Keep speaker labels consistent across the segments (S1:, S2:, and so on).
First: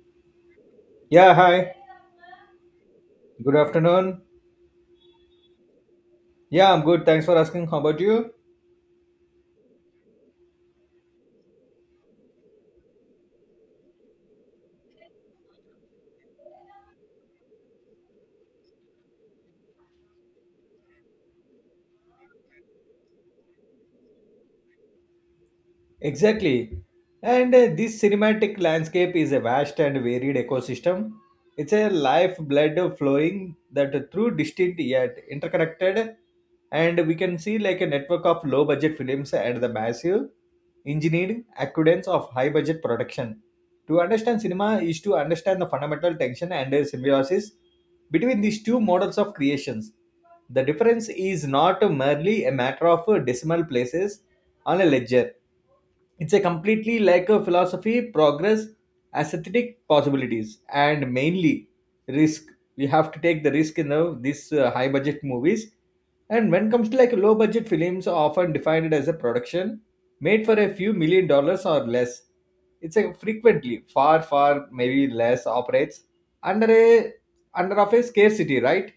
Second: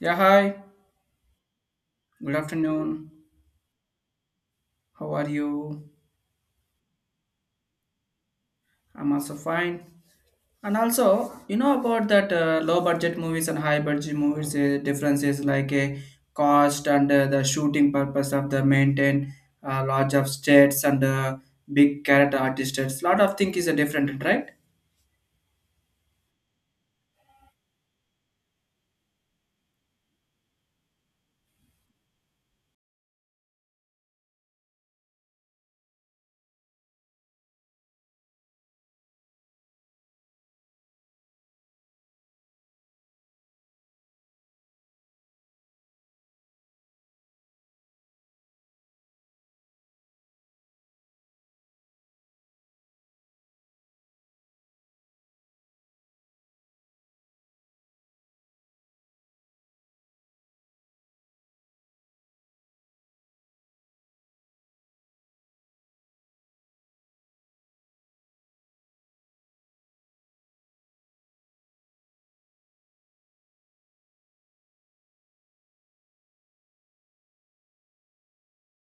S1: Yeah, hi.
S2: Yeah, hi.
S1: Good afternoon.
S2: Good afternoon.
S1: How are you?
S2: Yeah, I'm good. Thanks for asking. How about you?
S1: I'm also fine. And also, you know about that low budget movies and high budget movies, differences like a cost and the shooting purpose of the maintain large of states and big character artists. Lot of things is a different, right?
S2: Exactly. And This cinematic landscape is a vast and varied ecosystem. It's a lifeblood flowing that through distinct yet interconnected. And we can see like a network of low budget films and the massive engineered accudence of high budget production. To understand cinema is to understand the fundamental tension and symbiosis between these two models of creations. The difference is not merely a matter of decimal places on a ledger, it's a completely like a philosophy progress, aesthetic possibilities, and mainly risk. We have to take the risk in this high budget movies. And when it comes to like low budget films are often defined as a production made for a few million dollars or less. It's a frequently far maybe less operates under a, under of a scarcity, right?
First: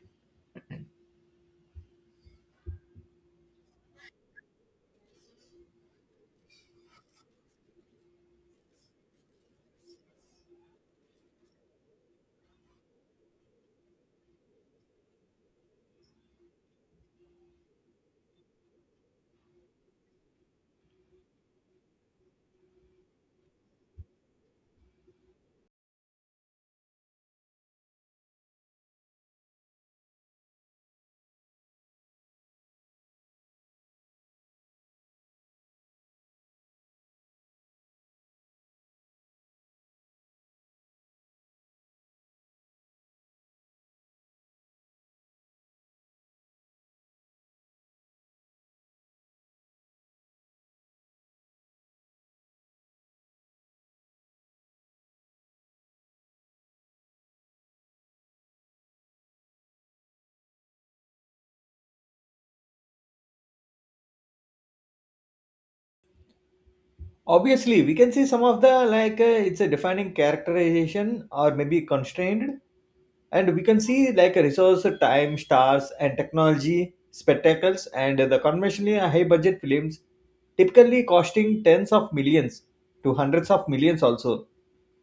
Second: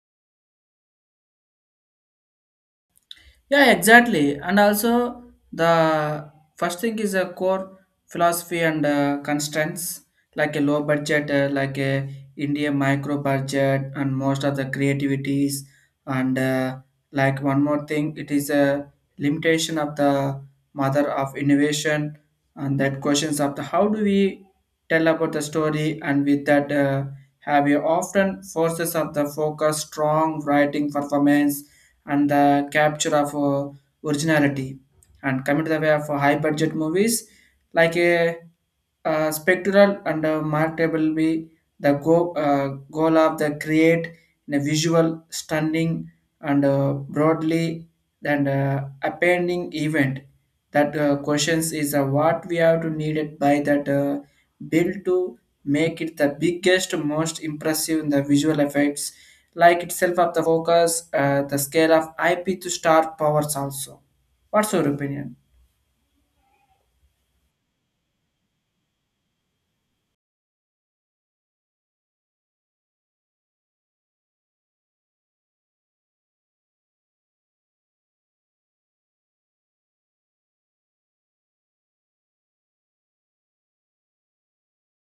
S1: Yeah, exactly. And also, the first thing is a core philosophy and constraints, like a low budget, like a India micro budget, and most of the creativities. And like one more thing, it is a limitation of the mother of innovation, and that questions of the how do we tell about the story, and with that. Have you often forces of the focus, strong writing performance, and the capture of originality and coming to the way of high budget movies like a, spectral and a marketable be the go, goal of the create in a visual stunning and broadly and appending event that questions is what we have to need it by that build to make it the biggest most impressive in the visual effects like itself of the focus, the scale of IP to star powers also. What's your opinion?
S2: Obviously we can see some of the like it's a defining characterization or maybe constrained. And we can see like a resource time stars and technology spectacles, and the conventionally high budget films typically costing tens of millions to hundreds of millions also,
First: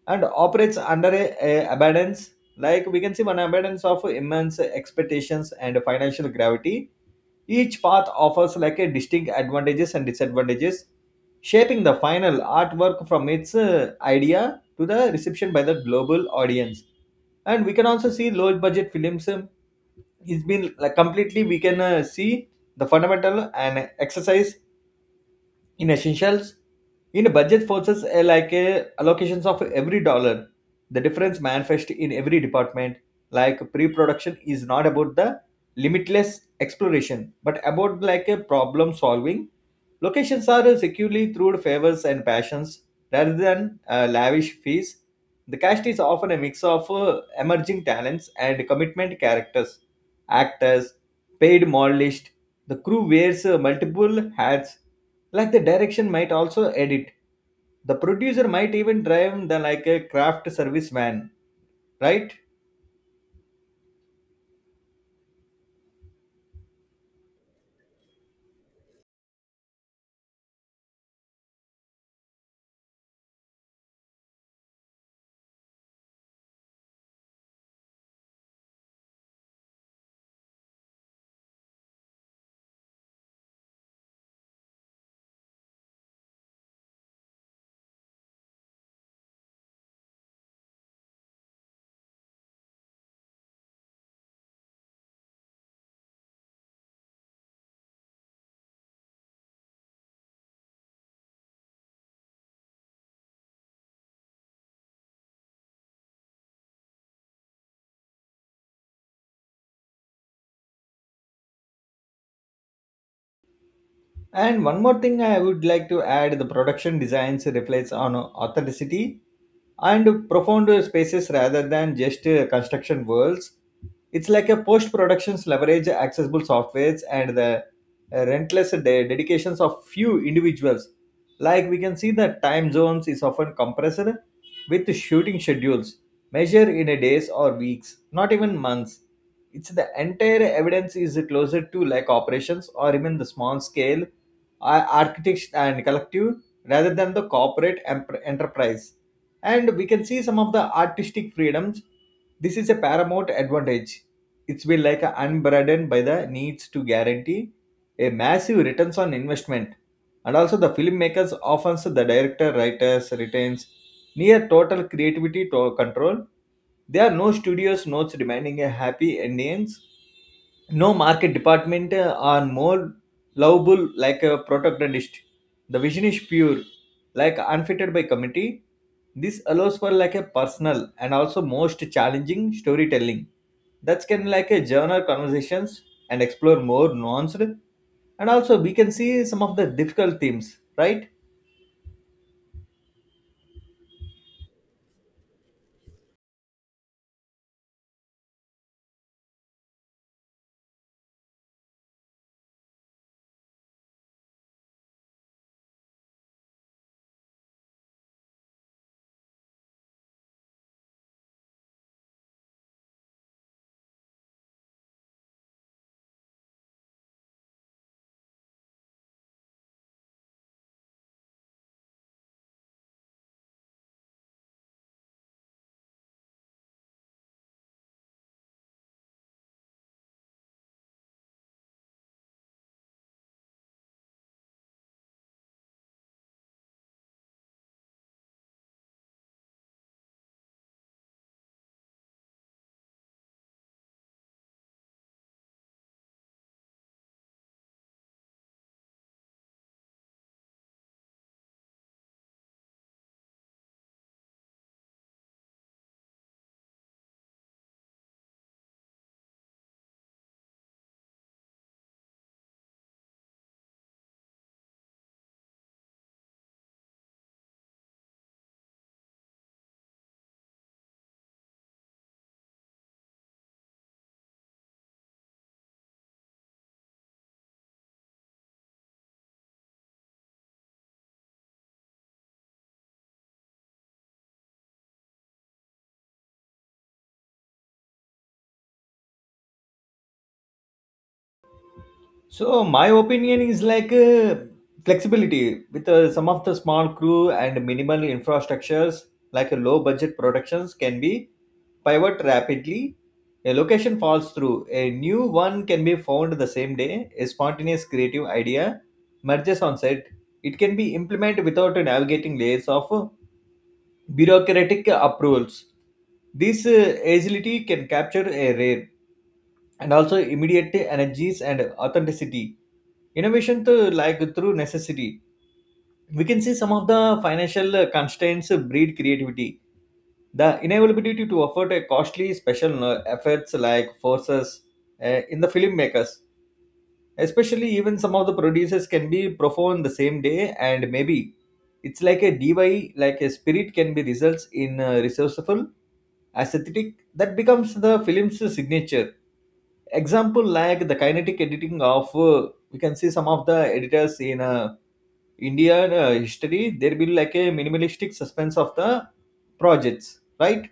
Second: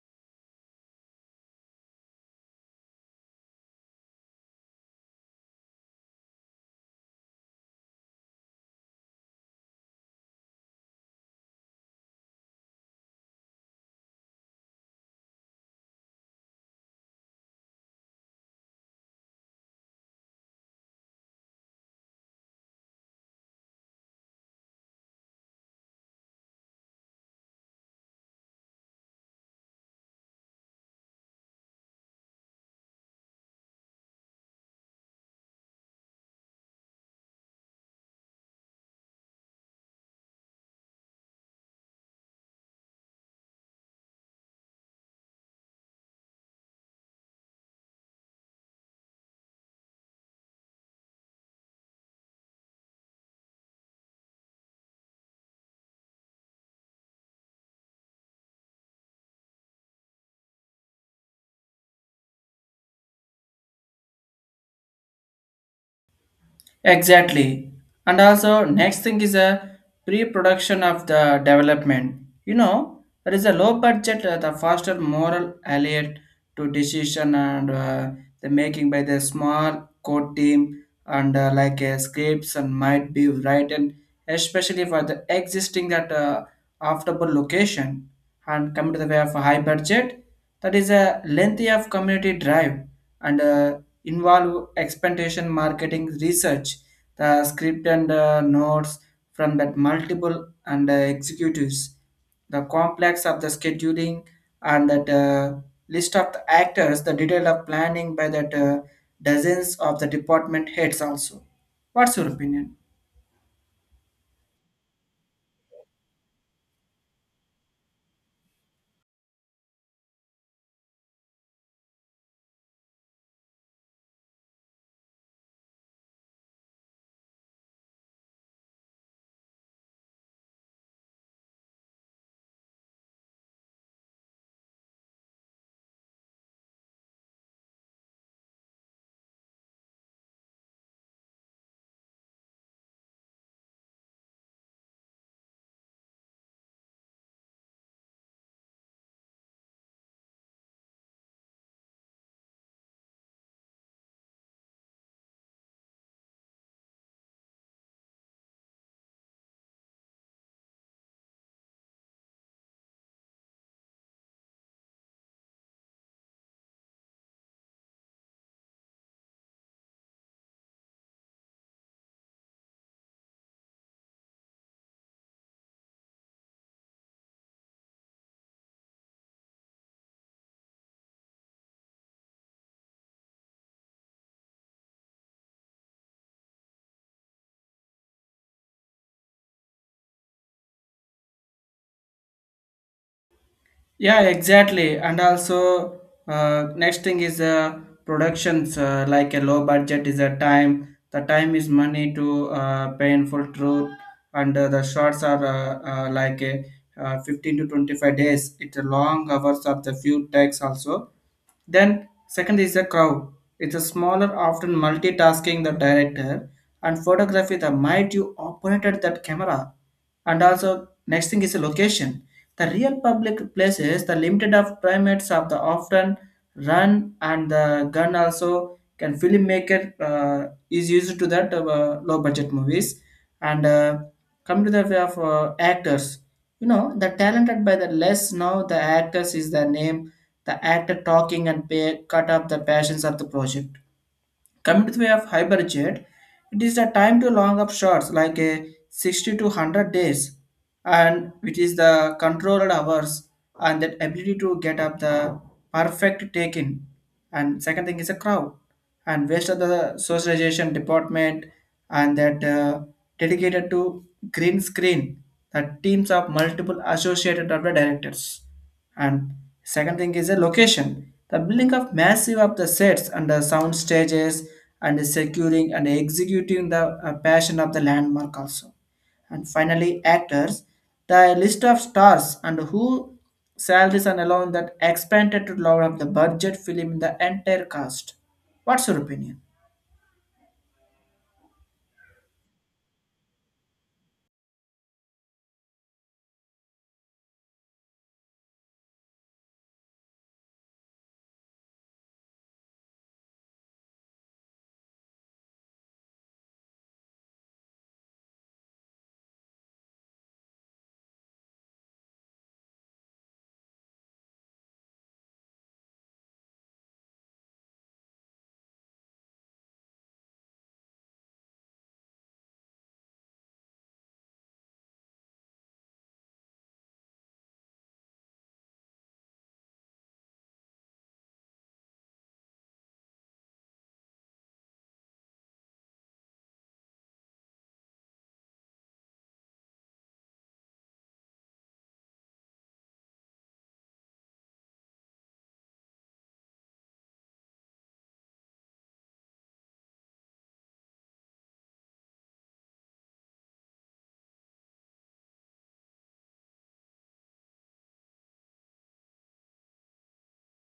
S2: and operates under a abundance. Like we can see an abundance of immense expectations and financial gravity. Each path offers like a distinct advantages and disadvantages, shaping the final artwork from its idea to the reception by the global audience. And we can also see low budget films. It's been like completely we can see the fundamental and exercise in essentials. In a budget forces like allocations of every dollar, the difference manifest in every department. Like pre-production is not about the limitless exploration, but about like a problem solving. Locations are securely through favors and passions rather than lavish fees. The cast is often a mix of emerging talents and commitment characters, actors paid modelists. The crew wears multiple hats. Like the direction might also edit. The producer might even drive the like a craft service van, right?
S1: Exactly. And also, next thing is a pre-production of the development. You know, there is a low budget, the faster moral alert to decision and the making by the small code team and like scripts and might be written especially for the existing that affordable location and come to the way of a high budget that is a lengthy of community drive and involve expectation marketing research, the script and notes from that multiple and executives, the complex of the scheduling and that list of the actors, the detail of planning by that dozens of the department heads also. What's your opinion?
S2: And one more thing I would like to add, the production designs reflects on authenticity and profound spaces rather than just construction worlds. It's like a post productions leverage accessible softwares and the relentless dedications of few individuals. Like we can see the time zones is often compressed with shooting schedules measured in a days or weeks, not even months. It's the entire evidence is closer to like operations or even the small scale architects and collective rather than the corporate enterprise. And we can see some of the artistic freedoms. This is a paramount advantage. It's been like a unburdened by the needs to guarantee a massive returns on investment. And also the filmmakers often so the director writers retains near total creativity to control. There are no studios notes demanding a happy endings, no market department are more lovable like a protagonist. The vision is pure, like unfitted by committee. This allows for like a personal and also most challenging storytelling that can like a journal conversations and explore more nuanced, and also we can see some of the difficult themes, right?
S1: Yeah, exactly. And also, next thing is productions like a low budget is a time. The time is money to painful truth, and the shots are like a 15 to 25 days. It's a long hours of the few takes also, then, second is the crowd. It's a smaller, often multitasking the director and photography the might you operated that camera. And also, next thing is the location. The real public places, the limited of primates of the often run and the gun also can filmmaker is used to that low budget movies. And come to the way of actors, you know, the talented by the less now the actors is the name the actor talking and pay cut up the passions of the project. Coming to the way of Hyperjet, it is the time to long up shots like a 60 to 100 days and it is the controlled hours and that ability to get up the perfect take in. And second thing is a crowd and waste of the socialization department and that dedicated to green screen that teams of multiple associated of the directors and second thing is the location. The building of massive of the sets and the sound stages and securing and executing the passion of the landmark also. And finally, actors. The list of stars and who salaries and alone that expanded to lower of the budget film in the entire cast. What's your opinion?
S2: So my opinion is like flexibility with some of the small crew and minimal infrastructures. Like a low budget productions can be pivot rapidly. A location falls through, a new one can be found the same day, a spontaneous creative idea merges on set. It can be implemented without navigating layers of bureaucratic approvals. This agility can capture a rare and also immediate energies and authenticity. Innovation to like through necessity. We can see some of the financial constraints breed creativity. The inability to afford a costly special effects like forces in the filmmakers, especially even some of the producers can be profound the same day, and maybe it's like a DY, like a spirit can be results in resourceful aesthetic that becomes the film's signature. Example like the kinetic editing of we can see some of the editors in a Indian history, there will like a minimalistic suspense of the projects, right?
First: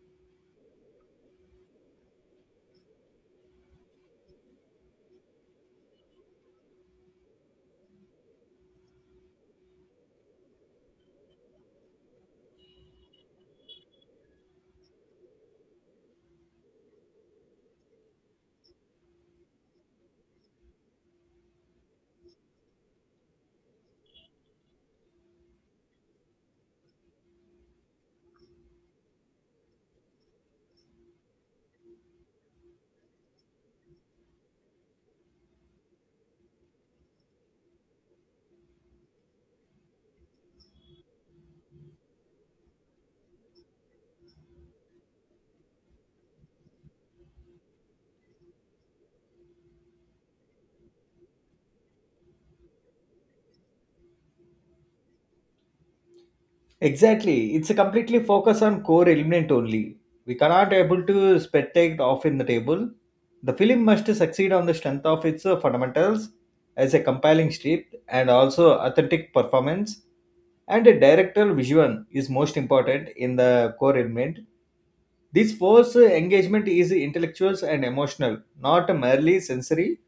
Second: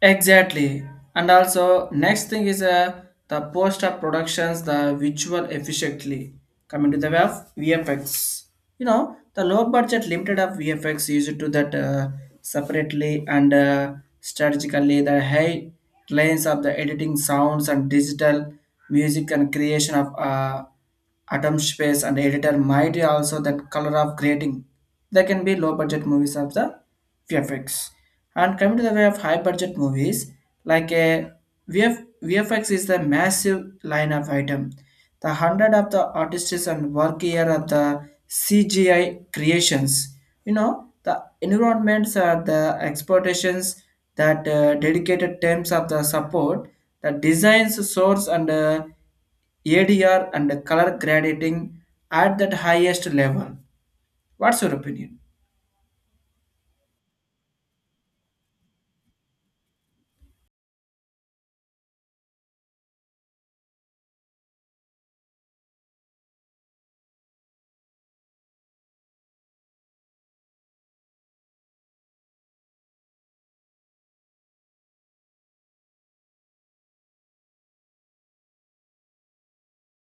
S1: Exactly. And also, next thing is the post up productions, the visual efficiently. Coming to the way of VFX. You know, the low budget limited of VFX used to that separately and strategically, the high lines of the editing sounds and digital music and creation of atom space and editor might also that color of grading. There can be low budget movies of the VFX. And coming to the way of high budget movies, like a VFX is the massive line of item. The hundred of the artists and work here of the CGI creations. You know, the environments are the exploitations that dedicated terms of the support, the designs, source and ADR and color grading at that highest level. What's your opinion?
S2: Exactly. It's a completely focus on core element only. We cannot able to spectate off in the table. The film must succeed on the strength of its fundamentals as a compelling script and also authentic performance. And a directorial vision is most important in the core element. This force engagement is intellectual and emotional, not merely sensory.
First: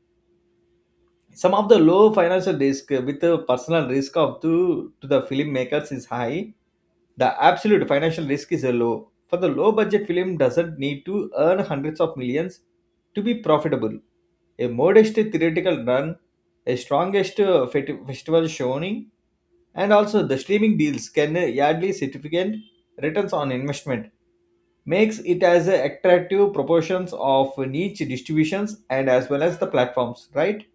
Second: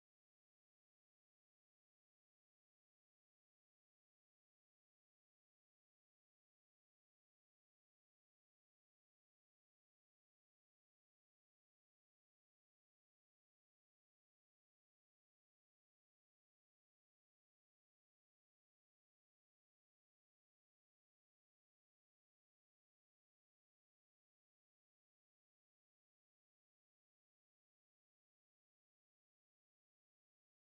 S2: Some of the low financial risk with a personal risk of to the filmmakers is high. The absolute financial risk is a low, for the low budget film doesn't need to earn hundreds of millions to be profitable. A modest theoretical run, a strongest festival showing, and also the streaming deals can yardly significant returns on investment, makes it as a attractive proportions of niche distributions, and as well as the platforms, right?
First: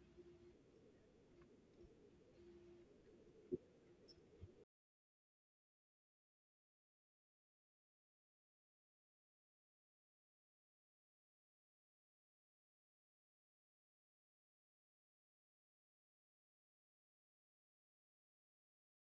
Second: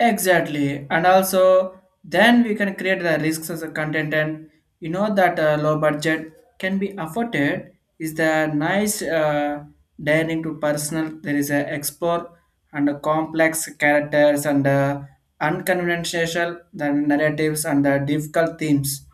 S1: Exactly, and also then we can create the risks as a content, and you know that low budget can be afforded. Is the nice daring to personal? There is a explore and a complex characters and unconventional the narratives and the difficult themes.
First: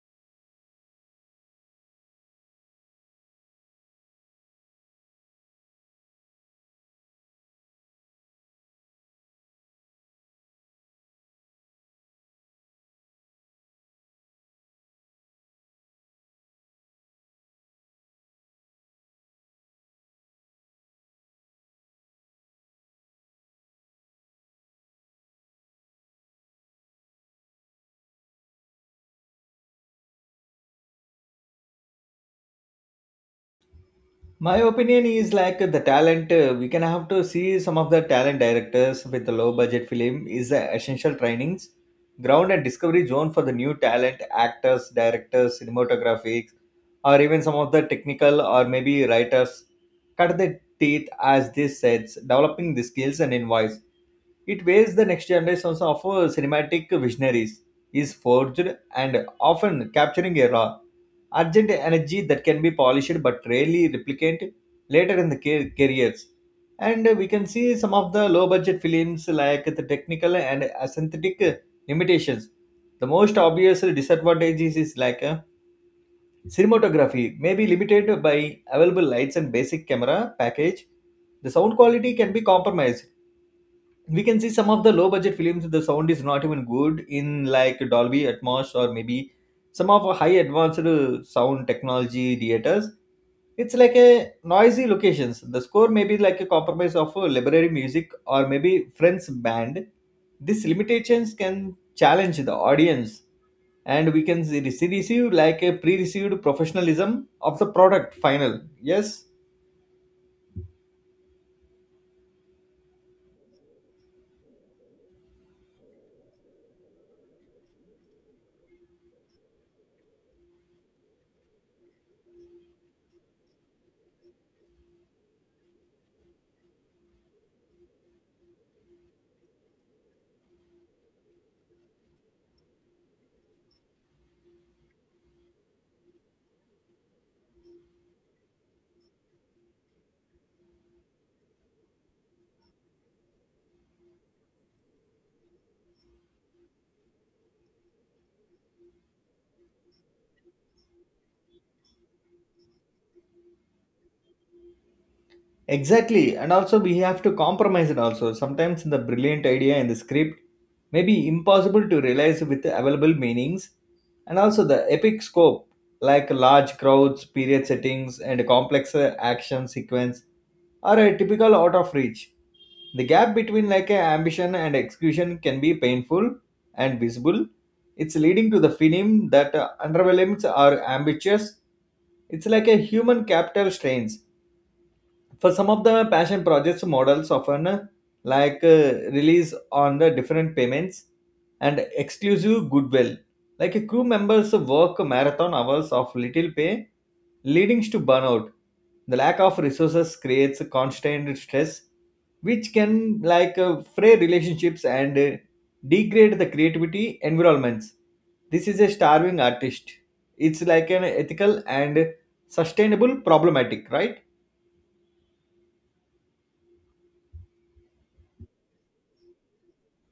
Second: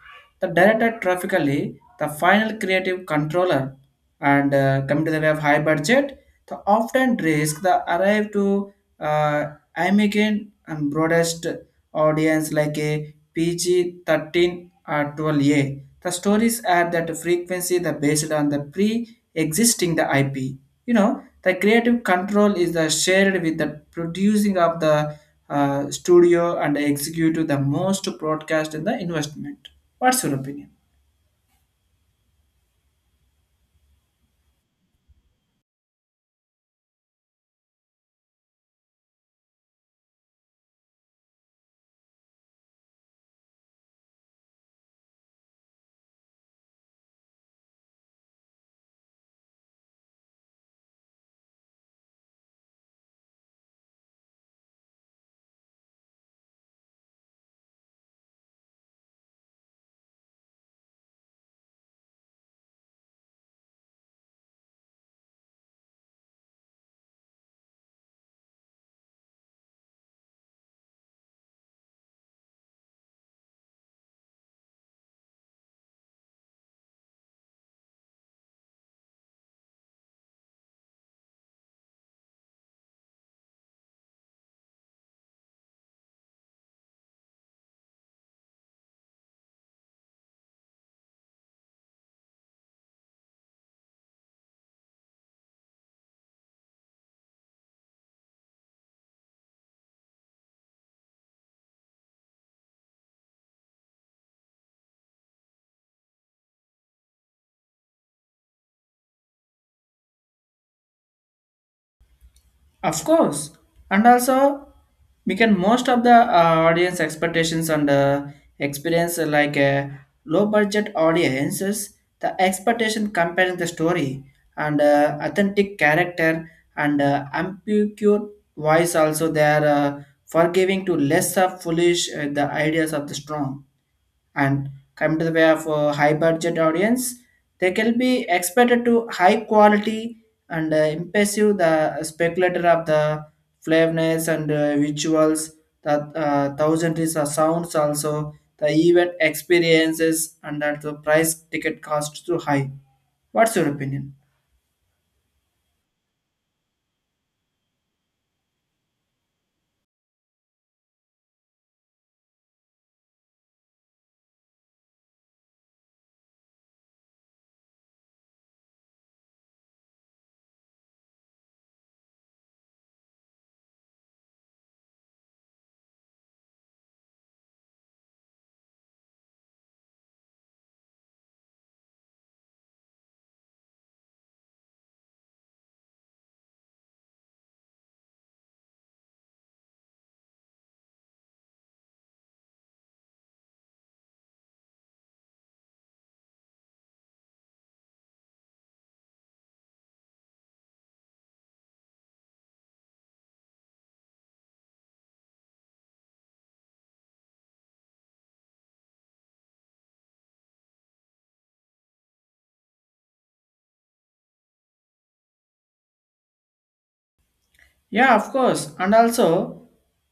S1: The director graphically the final creative controller and coming to the way of high budget, the often risk the arrive to uh, I'm again and broadest audience like a PG 13 or 12A. The stories are that frequency the based on the pre-existing the IP. You know, the creative control is the shared with the producing of the studio and executive the most broadcast in the investment. What's your opinion?
S2: My opinion is like the talent, we can have to see some of the talent directors with the low budget film is the essential trainings ground and discovery zone for the new talent actors, directors, cinematographics, or even some of the technical or maybe writers cut their teeth as this sets developing the skills and invoice. It weighs the next generations of cinematic visionaries is forged, and often capturing a raw urgent energy that can be polished but rarely replicated later in the careers. And we can see some of the low budget films like the technical and aesthetic limitations. The most obvious disadvantages is like cinematography may be limited by available lights and basic camera package. The sound quality can be compromised. We can see some of the low budget films the sound is not even good in like dolby atmos, or maybe some of our high advanced sound technology theaters. It's like a noisy locations, the score may be like a compromise of a library music or maybe friends band. These limitations can challenge the audience, and we can receive like a pre-received professionalism of the product final. Yes.
S1: Of course, and also we can most of the audience expectations and experience like a low budget audiences. The expectation comparing the story and authentic character and ambiguous voice also they are forgiving to less of foolish the ideas of the strong and come to the way of high budget audience they can be expected to high quality and impressive the speculator of the flavorness and visuals the thousand is the sounds also the event experiences and that the price ticket cost too high. What's your opinion?
S2: Exactly, and also we have to compromise it also. Sometimes the brilliant idea in the script may be impossible to realize with the available meanings, and also the epic scope, like large crowds, period settings, and complex action sequence, are a typical out of reach. The gap between like a ambition and execution can be painful and visible. It's leading to the film that underwhelms or ambitious. It's like a human capital strains for some of the passion projects models often like release on the different payments and exclusive goodwill. Like a crew members work marathon hours of little pay, leading to burnout. The lack of resources creates a constant stress, which can like fray relationships and degrade the creativity environments. This is a starving artist. It's like an ethical and sustainable problematic, right?
S1: Yeah, of course. And also,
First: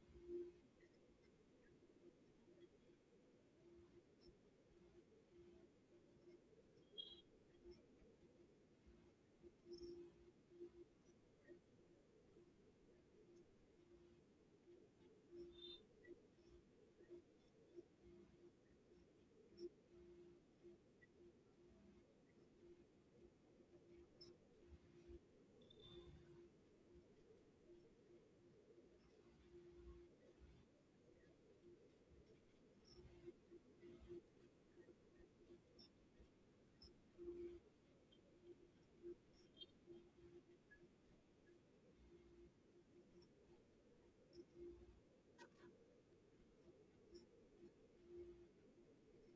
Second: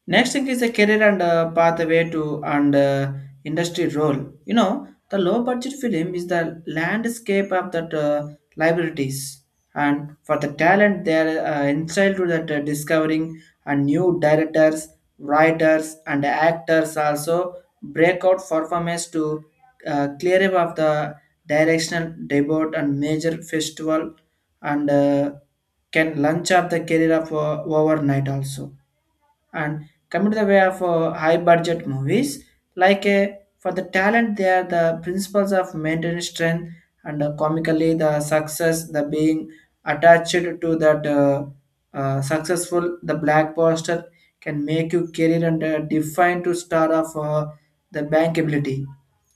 S1: next thing is a career and pathway to and industry role. You know, the low budget film is the landscape of that liabilities, and for the talent, they are entitled to that discovering and new directors, writers, and actors also breakout performance to clear up of the directional debut and major festival and can lunch up the career of overnight also and coming to the way of high budget movies like for the talent they are the principles of maintaining strength and comically the success the being attached to that successful the black poster can make you career and define to star of the bankability.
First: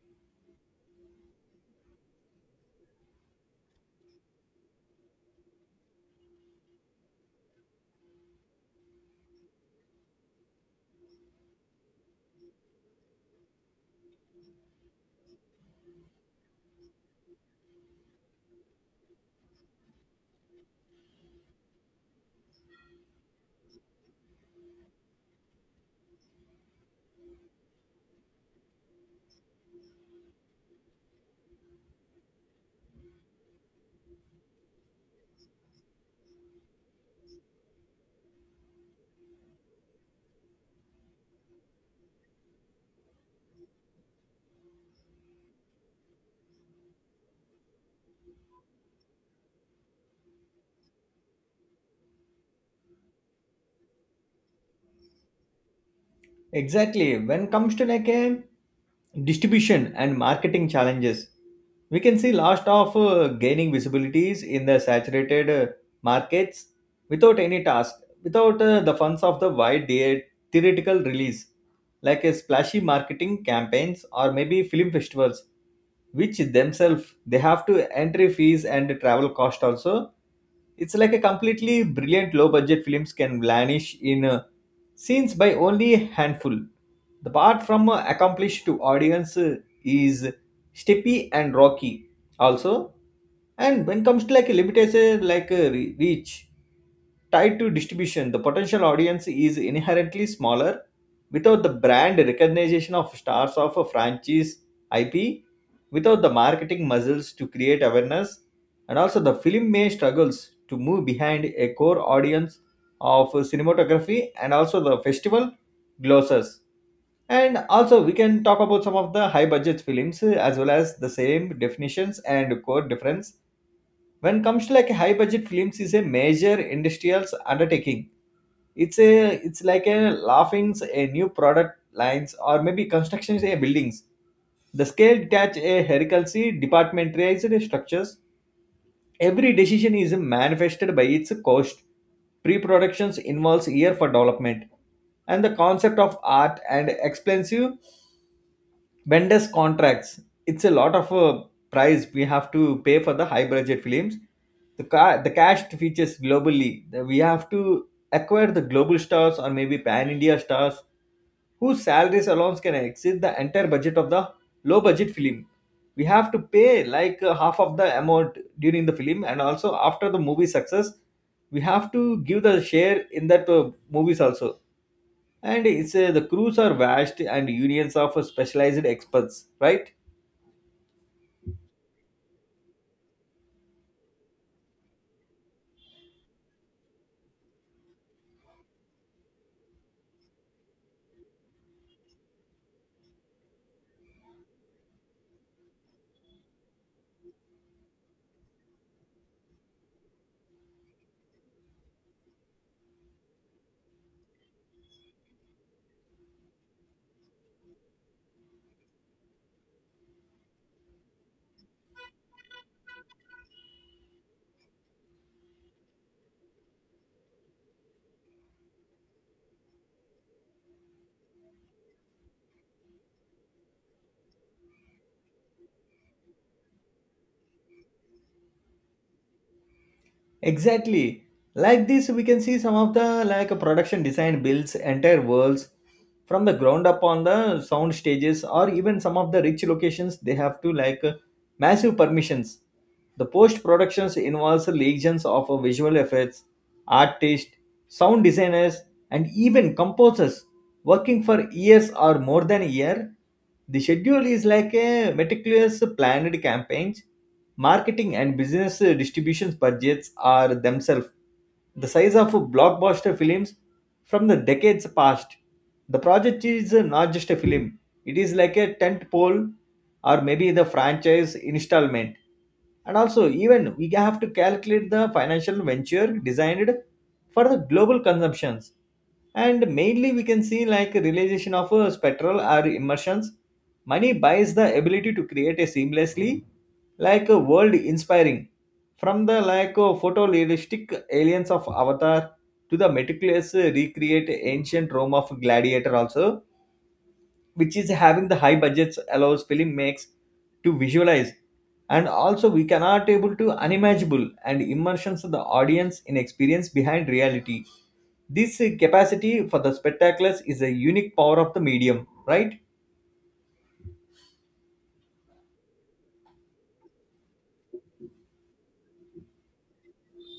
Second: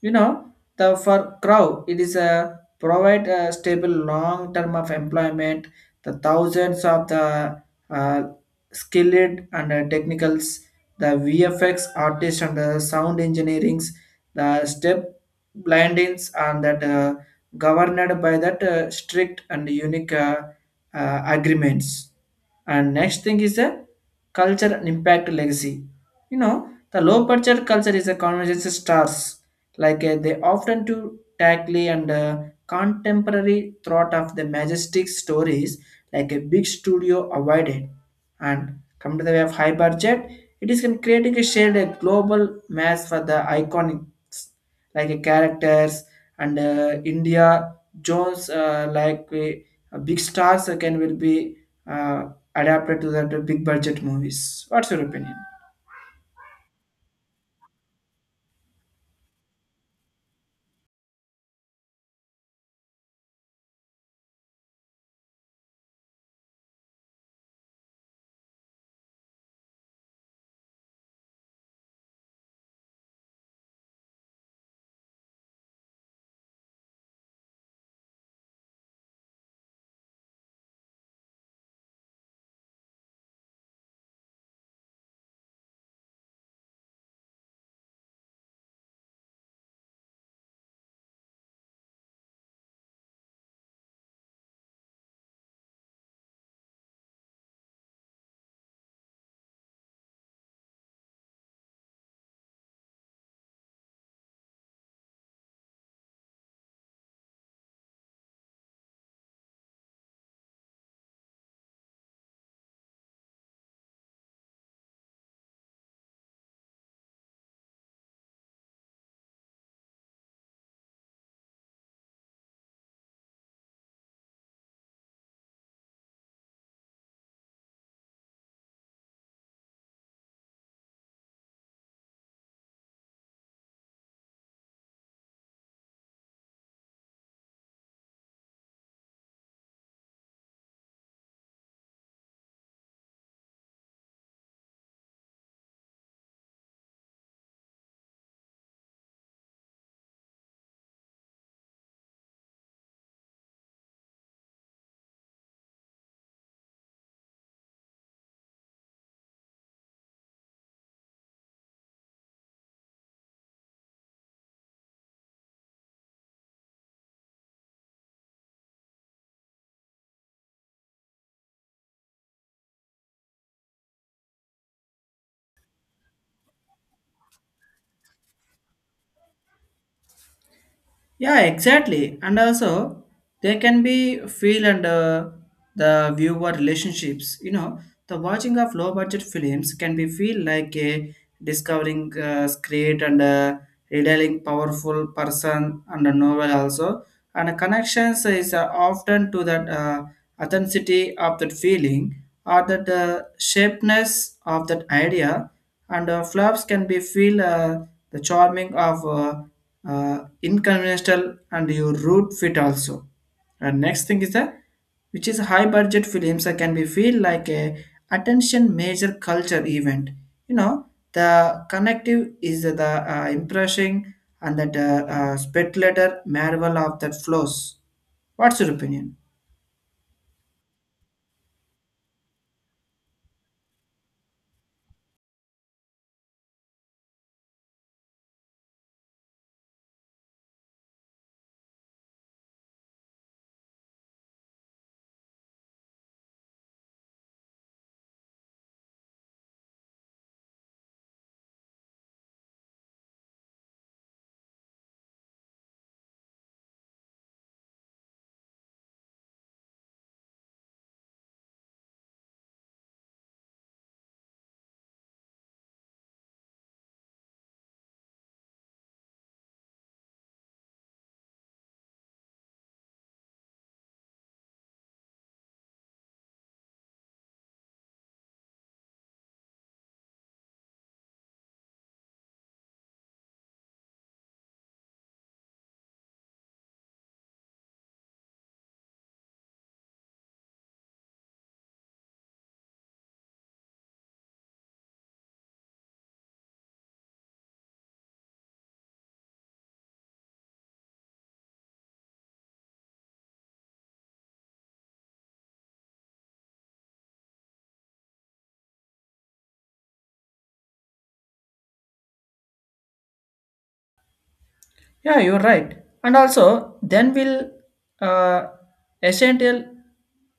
S1: You know the for crow it is a provide a stable long term of employment the thousands of the uh, skilled and technicals, the VFX artists and the sound engineerings, the step blindings and that governed by that strict and unique agreements. And next thing is the culture and impact legacy. You know, the low budget culture is a conversation stars. Like they often do tackly and contemporary thought of the majestic stories like a big studio avoided and come to the way of high budget it is can creating a shared a global mass for the iconics like a characters and india jones like big stars again will be uh, adapted to the to big budget movies. What's your opinion?
S2: Exactly. When comes to like a distribution and marketing challenges, we can see lot of gaining visibilities in the saturated markets without any task, without the funds of the theoretical release, like a splashy marketing campaigns or maybe film festivals, which themselves they have to entry fees and travel cost also. It's like a completely brilliant low budget films can vanish in scenes by only a handful. The part from accomplished to audience is steppy and rocky also. And when it comes to like a limitation like a reach tied to distribution, the potential audience is inherently smaller. Without the brand recognition of stars of a franchise IP, without the marketing muscles to create awareness, and also the film may struggles to move behind a core audience of cinematography, and also the festival glosses. And also we can talk about some of the high budget films as well as the same definitions and core difference. When comes to like high budget films is a major industrial undertaking. It's a it's like a laughings a new product lines or maybe constructions a buildings. The scale detach a hierarchy departmentalized structures. Every decision is manifested by its cost. Pre productions involves year for development, and the concept of art and expensive vendors' contracts. It's a lot of price we have to pay for the high budget films. The cast features globally. We have to acquire the global stars or maybe pan India stars whose salaries alone can exceed the entire budget of the low budget film. We have to pay like half of the amount during the film, and also after the movie success, we have to give the share in that movies also. And it's the crews are vast and unions of specialized experts, right?
S1: Yeah, exactly. And also, they can be feel and the viewer relationships. You know, the watching of low budget films can be feel like a discovering great and revealing powerful person and a novel also. And connections is often to that authenticity of that feeling or that shapeness of that idea. And flops can be feel the charming of inconventional and your route fit also. And next thing is the which is high budget films that can be feel like a attention major culture event. You know the connective is the impressing and that speculator marvel of that flows. What's your opinion?
S2: Exactly. Like this, we can see some of the like production design builds entire worlds from the ground up on the sound stages, or even some of the rich locations they have to like massive permissions. The post productions involves legions of visual effects, artists, sound designers, and even composers working for years or more than a year. The schedule is like a meticulous planned campaigns. Marketing and business distribution budgets are themselves the size of blockbuster films from the decades past. The project is not just a film, it is like a tent pole or maybe the franchise installment. And also, even we have to calculate the financial venture designed for the global consumptions, and mainly we can see like realization of spectral or immersions. Money buys the ability to create a seamlessly like a world inspiring, from the like photorealistic aliens of avatar to the meticulous recreate ancient rome of gladiator also, which is having the high budgets allows film makes to visualize. And also we cannot able to unimaginable and immersions of the audience in experience behind reality. This capacity for the spectaculars is a unique power of the medium, right?
S1: Yeah, you're right. And also, then will uh, essential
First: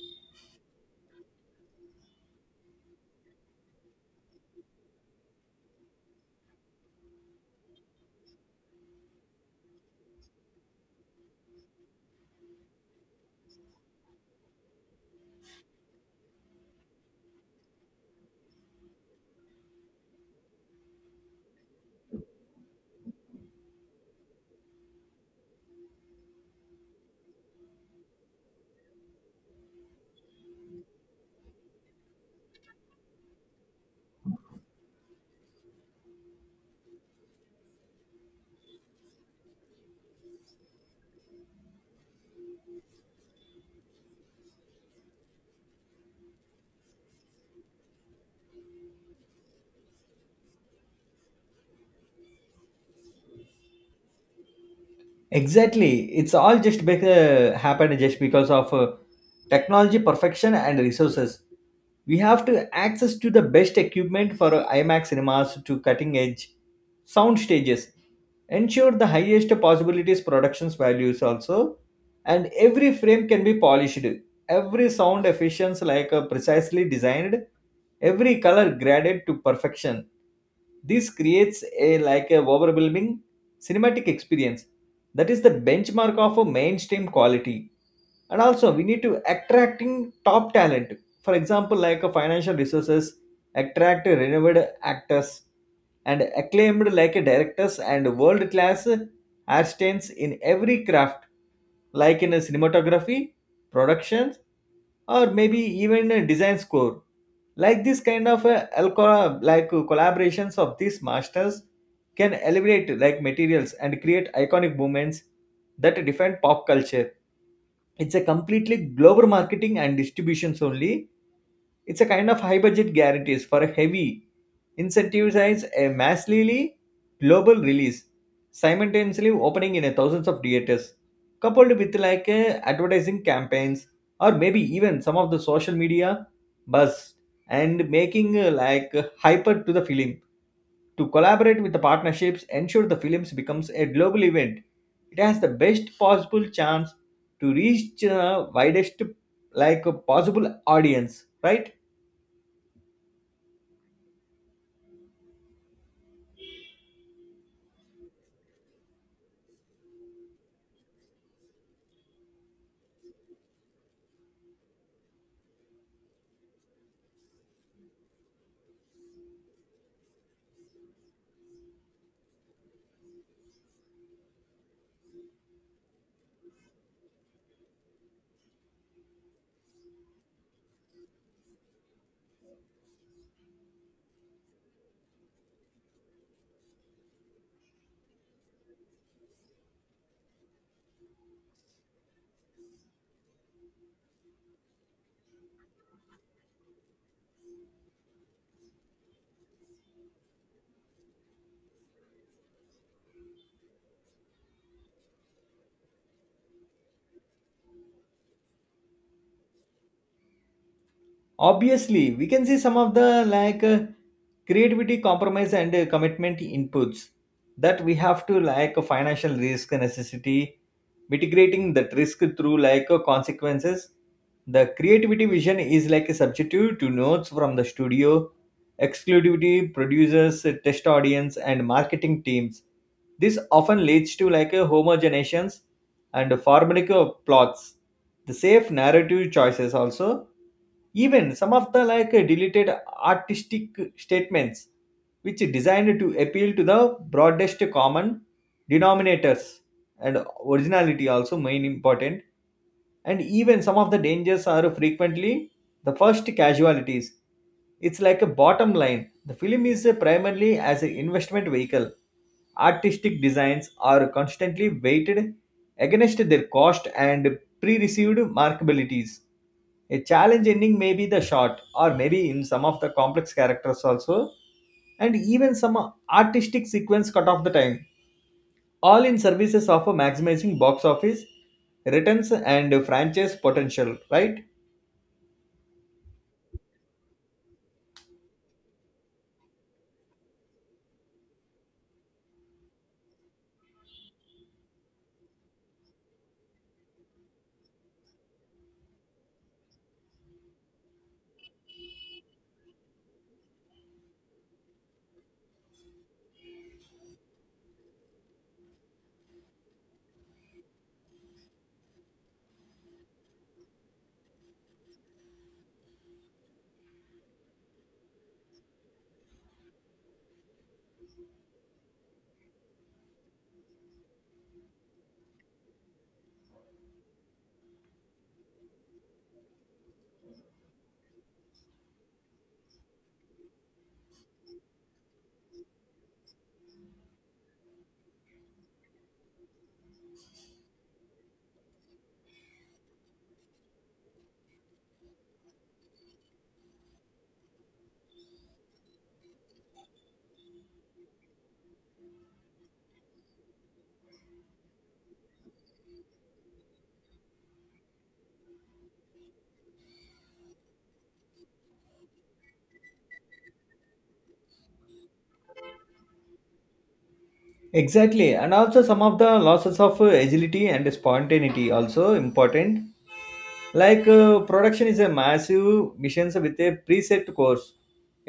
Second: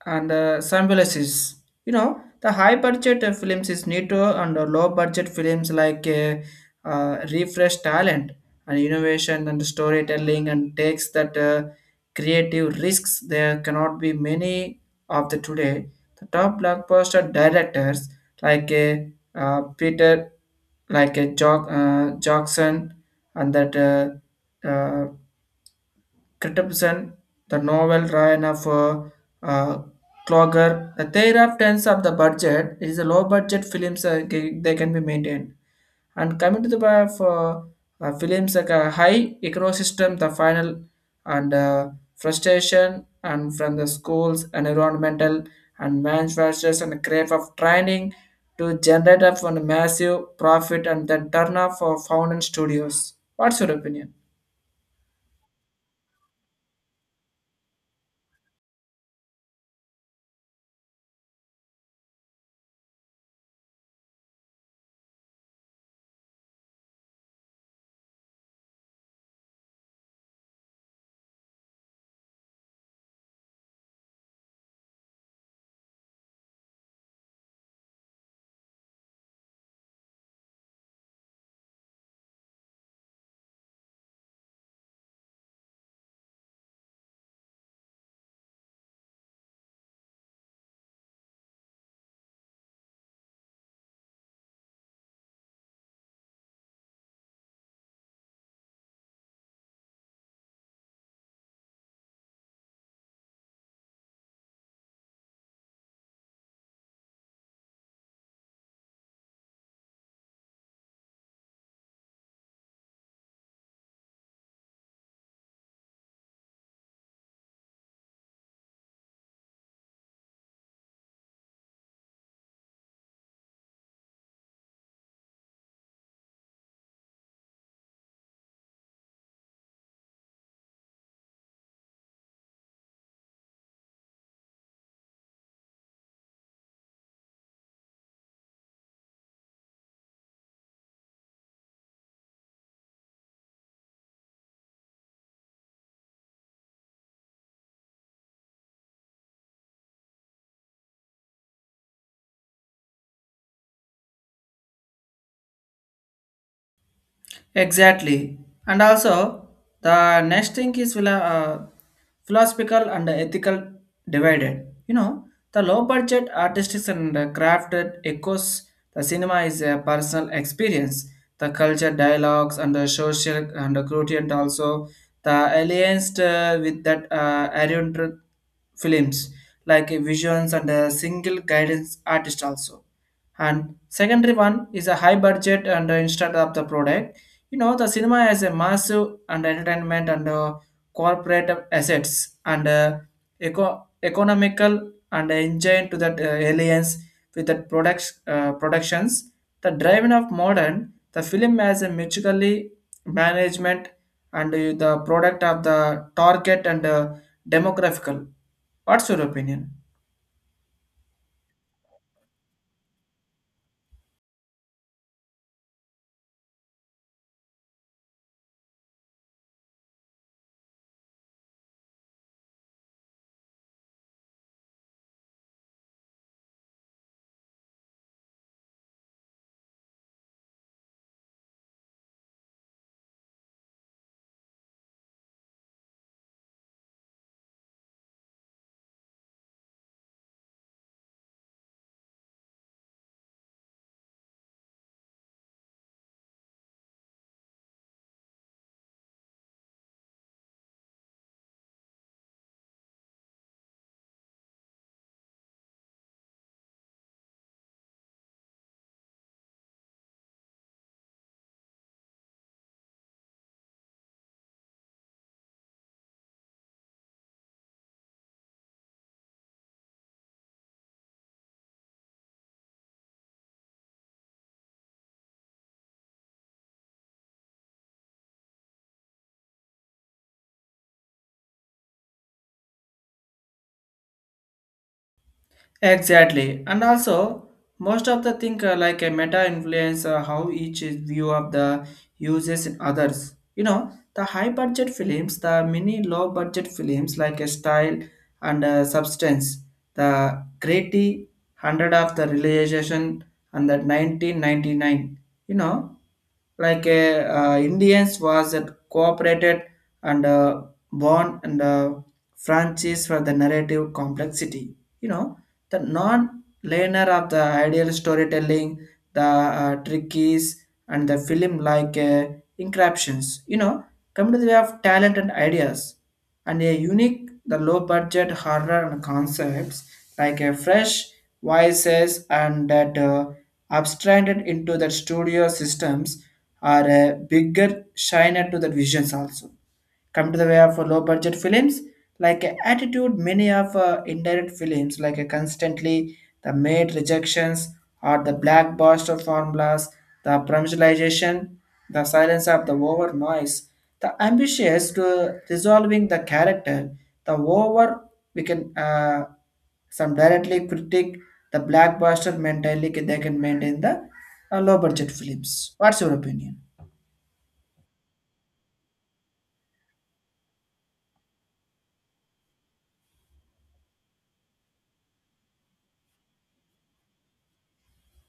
S1: and symbiosis. You know, the high budget films is need to, and the low budget films like refresh talent and innovation and storytelling and takes that creative risks. There cannot be many of the today. The top blockbuster directors like Peter, like Jackson, and that. Uh, Christensen, the novel Ryan of uh, Clogger. The thereafters of the budget it is a low budget films they can be maintained. And coming to the by of films like a high ecosystem, the final and frustration and from the schools and environmental and manufacturers and crave of training to generate up on massive profit and then turn off for founding studios. What's your opinion?
S2: Exactly. It's all just happened just because of technology perfection and resources. We have to access to the best equipment, for IMAX cinemas to cutting edge sound stages. Ensure the highest possibilities productions values also. And every frame can be polished. Every sound efficiency like precisely designed. Every color graded to perfection. This creates a like a overwhelming cinematic experience that is the benchmark of a mainstream quality. And also we need to attracting top talent, for example like a financial resources attract renowned actors and acclaimed like a directors and world class artisans in every craft, like in a cinematography, productions, or maybe even a design score. Like this kind of collaborations of these masters can elevate like materials and create iconic moments that define pop culture. It's a completely global marketing and distributions only. It's a kind of high budget guarantees for a heavy incentivize a massively global release, simultaneously opening in a thousands of theaters, coupled with like a advertising campaigns, or maybe even some of the social media buzz and making hyper to the film, to collaborate with the partnerships ensure the films becomes a global event. It has the best possible chance to reach the widest like possible audience, right?
S1: Exactly. And also, the next thing is philosophical and ethical divided. You know, the low budget artistic and crafted echoes the cinema is a personal experience. The culture dialogues and the social and the gradient also the alliance with that oriental films like visions and a single guidance artist also and secondary one is a high budget and instead of the product. You know the cinema has a massive and entertainment and corporate assets and economical and engine to that aliens with that products productions the driving of modern the film has a mutually management and the product of the target and demographical. What's your opinion?
S2: Obviously, we can see some of the like creativity, compromise, and commitment inputs that we have to like a financial risk necessity, mitigating that risk through like consequences. The creativity vision is like a substitute to notes from the studio, exclusivity, producers, test audience, and marketing teams. This often leads to like a homogenations and formulaic plots, the safe narrative choices also, even some of the like deleted artistic statements which designed to appeal to the broadest common denominators. And originality also main important, and even some of the dangers are frequently the first casualties. It's like a bottom line. The film is primarily as an investment vehicle. Artistic designs are constantly weighted against their cost and pre-received markabilities. A challenge ending may be the shot, or maybe in some of the complex characters also, and even some artistic sequence cut off the time, all in services of maximizing box office returns and franchise potential, right?
S1: Exactly. And also, most of the thing like a meta influence how each is view of the uses in others. You know, the high budget films, the mini low budget films like a style and substance, the greaty hundred of the realization and the 1999. You know, like a Indians was that cooperated and born and franchise for the narrative complexity. You know, the non-linear of the ideal storytelling, the trickies, and the film like encryptions. You know, come to the way of talent and ideas, and a unique, the low-budget horror and concepts like a fresh voices and that abstracted into the studio systems are a bigger shiner to the visions also come to the way of low budget films like attitude many of indirect films like constantly the made rejections or the blackbuster formulas the promotionalization the silence of the over noise the ambitious to resolving the character the over we can some directly critique the blackbuster mentality they can maintain the low budget films. What's your opinion?
S2: Exactly, and also some of the losses of agility and spontaneity also important. Like production is a massive mission with a preset course.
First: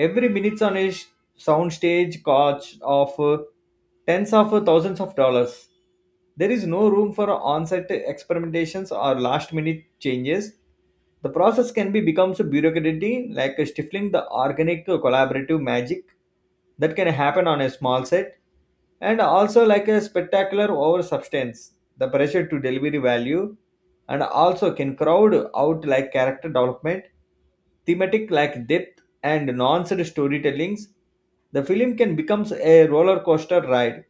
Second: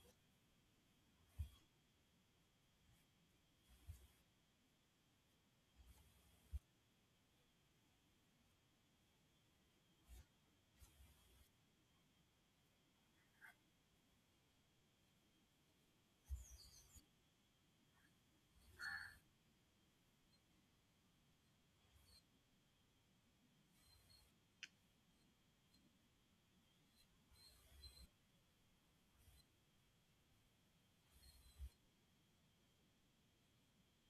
S2: Every minutes on a sound stage costs of tens of thousands of dollars. There is no room for on-set experimentations or last-minute changes. The process can be becomes a bureaucracy, like stifling the organic collaborative magic that can happen on a small set. And also like a spectacular over substance, the pressure to deliver value and also can crowd out like character development, thematic like depth, and nuanced storytellings. The film can becomes a roller coaster ride,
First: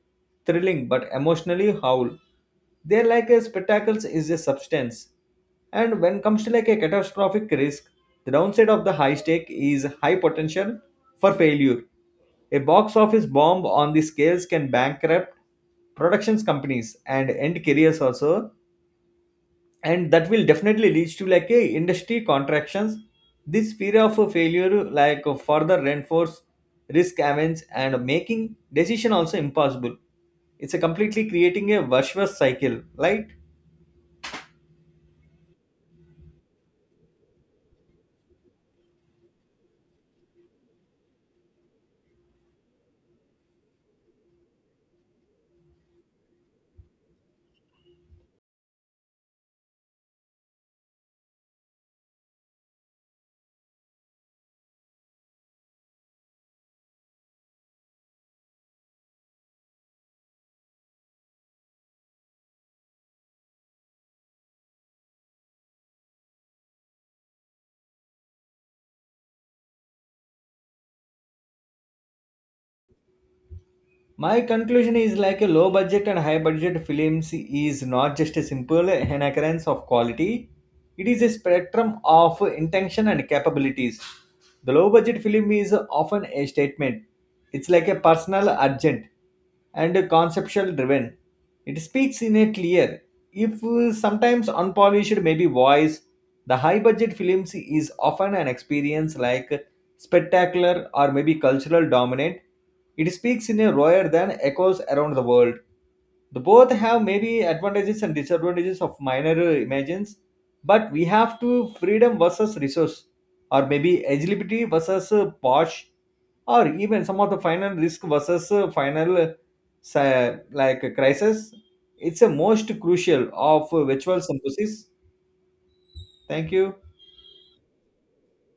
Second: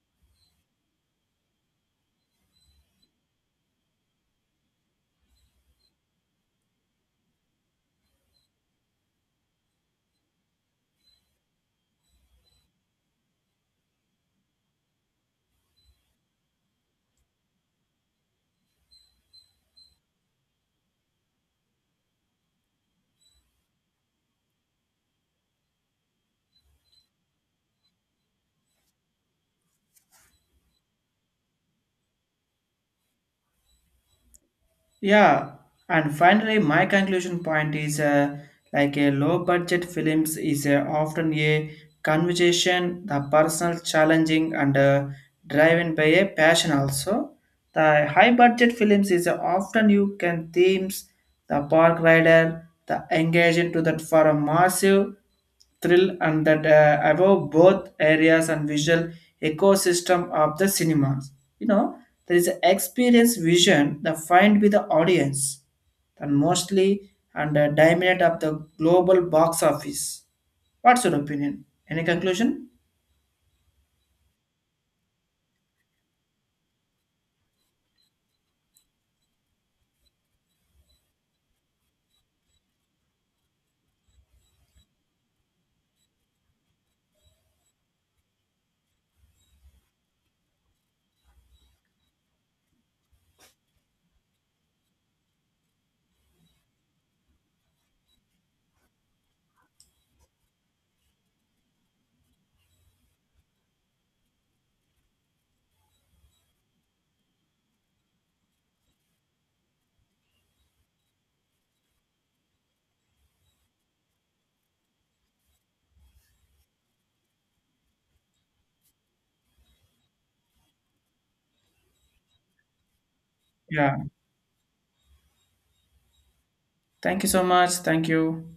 S2: thrilling but emotionally howl. They're like a spectacles is a substance. And when comes to like a catastrophic risk, the downside of the high stake is high potential for failure. A box office bomb on the scales can bankrupt productions companies and end careers also, and that will definitely lead to like a industry contractions. This fear of a failure like further reinforce risk avenge and making decision also impossible. It's a completely creating a virtuous cycle, right?
S1: Yeah, and finally, my conclusion point is like a low budget films is often a conversation, the personal challenging and driven by a passion also. The high budget films is often you can themes the park rider, the engagement to that for a massive thrill and that above both areas and visual ecosystem of the cinemas. You know, there is an experience vision that find with the audience and mostly and dominate of the global box office. What's your opinion? Any conclusion?
S2: My conclusion is like a low budget and high budget films is not just a simple inherence of quality. It is a spectrum of intention and capabilities. The low budget film is often a statement. It's like a personal urgent and conceptual driven. It speaks in a clear, if sometimes unpolished, maybe voice. The high budget films is often an experience, like spectacular or maybe cultural dominant. It speaks in a roar than echoes around the world. The both have maybe advantages and disadvantages of minor imagines, but we have to freedom versus resource, or maybe agility versus posh, or even some of the final risk versus final crisis. It's a most crucial of
S1: Yeah.
S2: virtual synthesis. Thank you.
S1: Thank you so much. Thank you.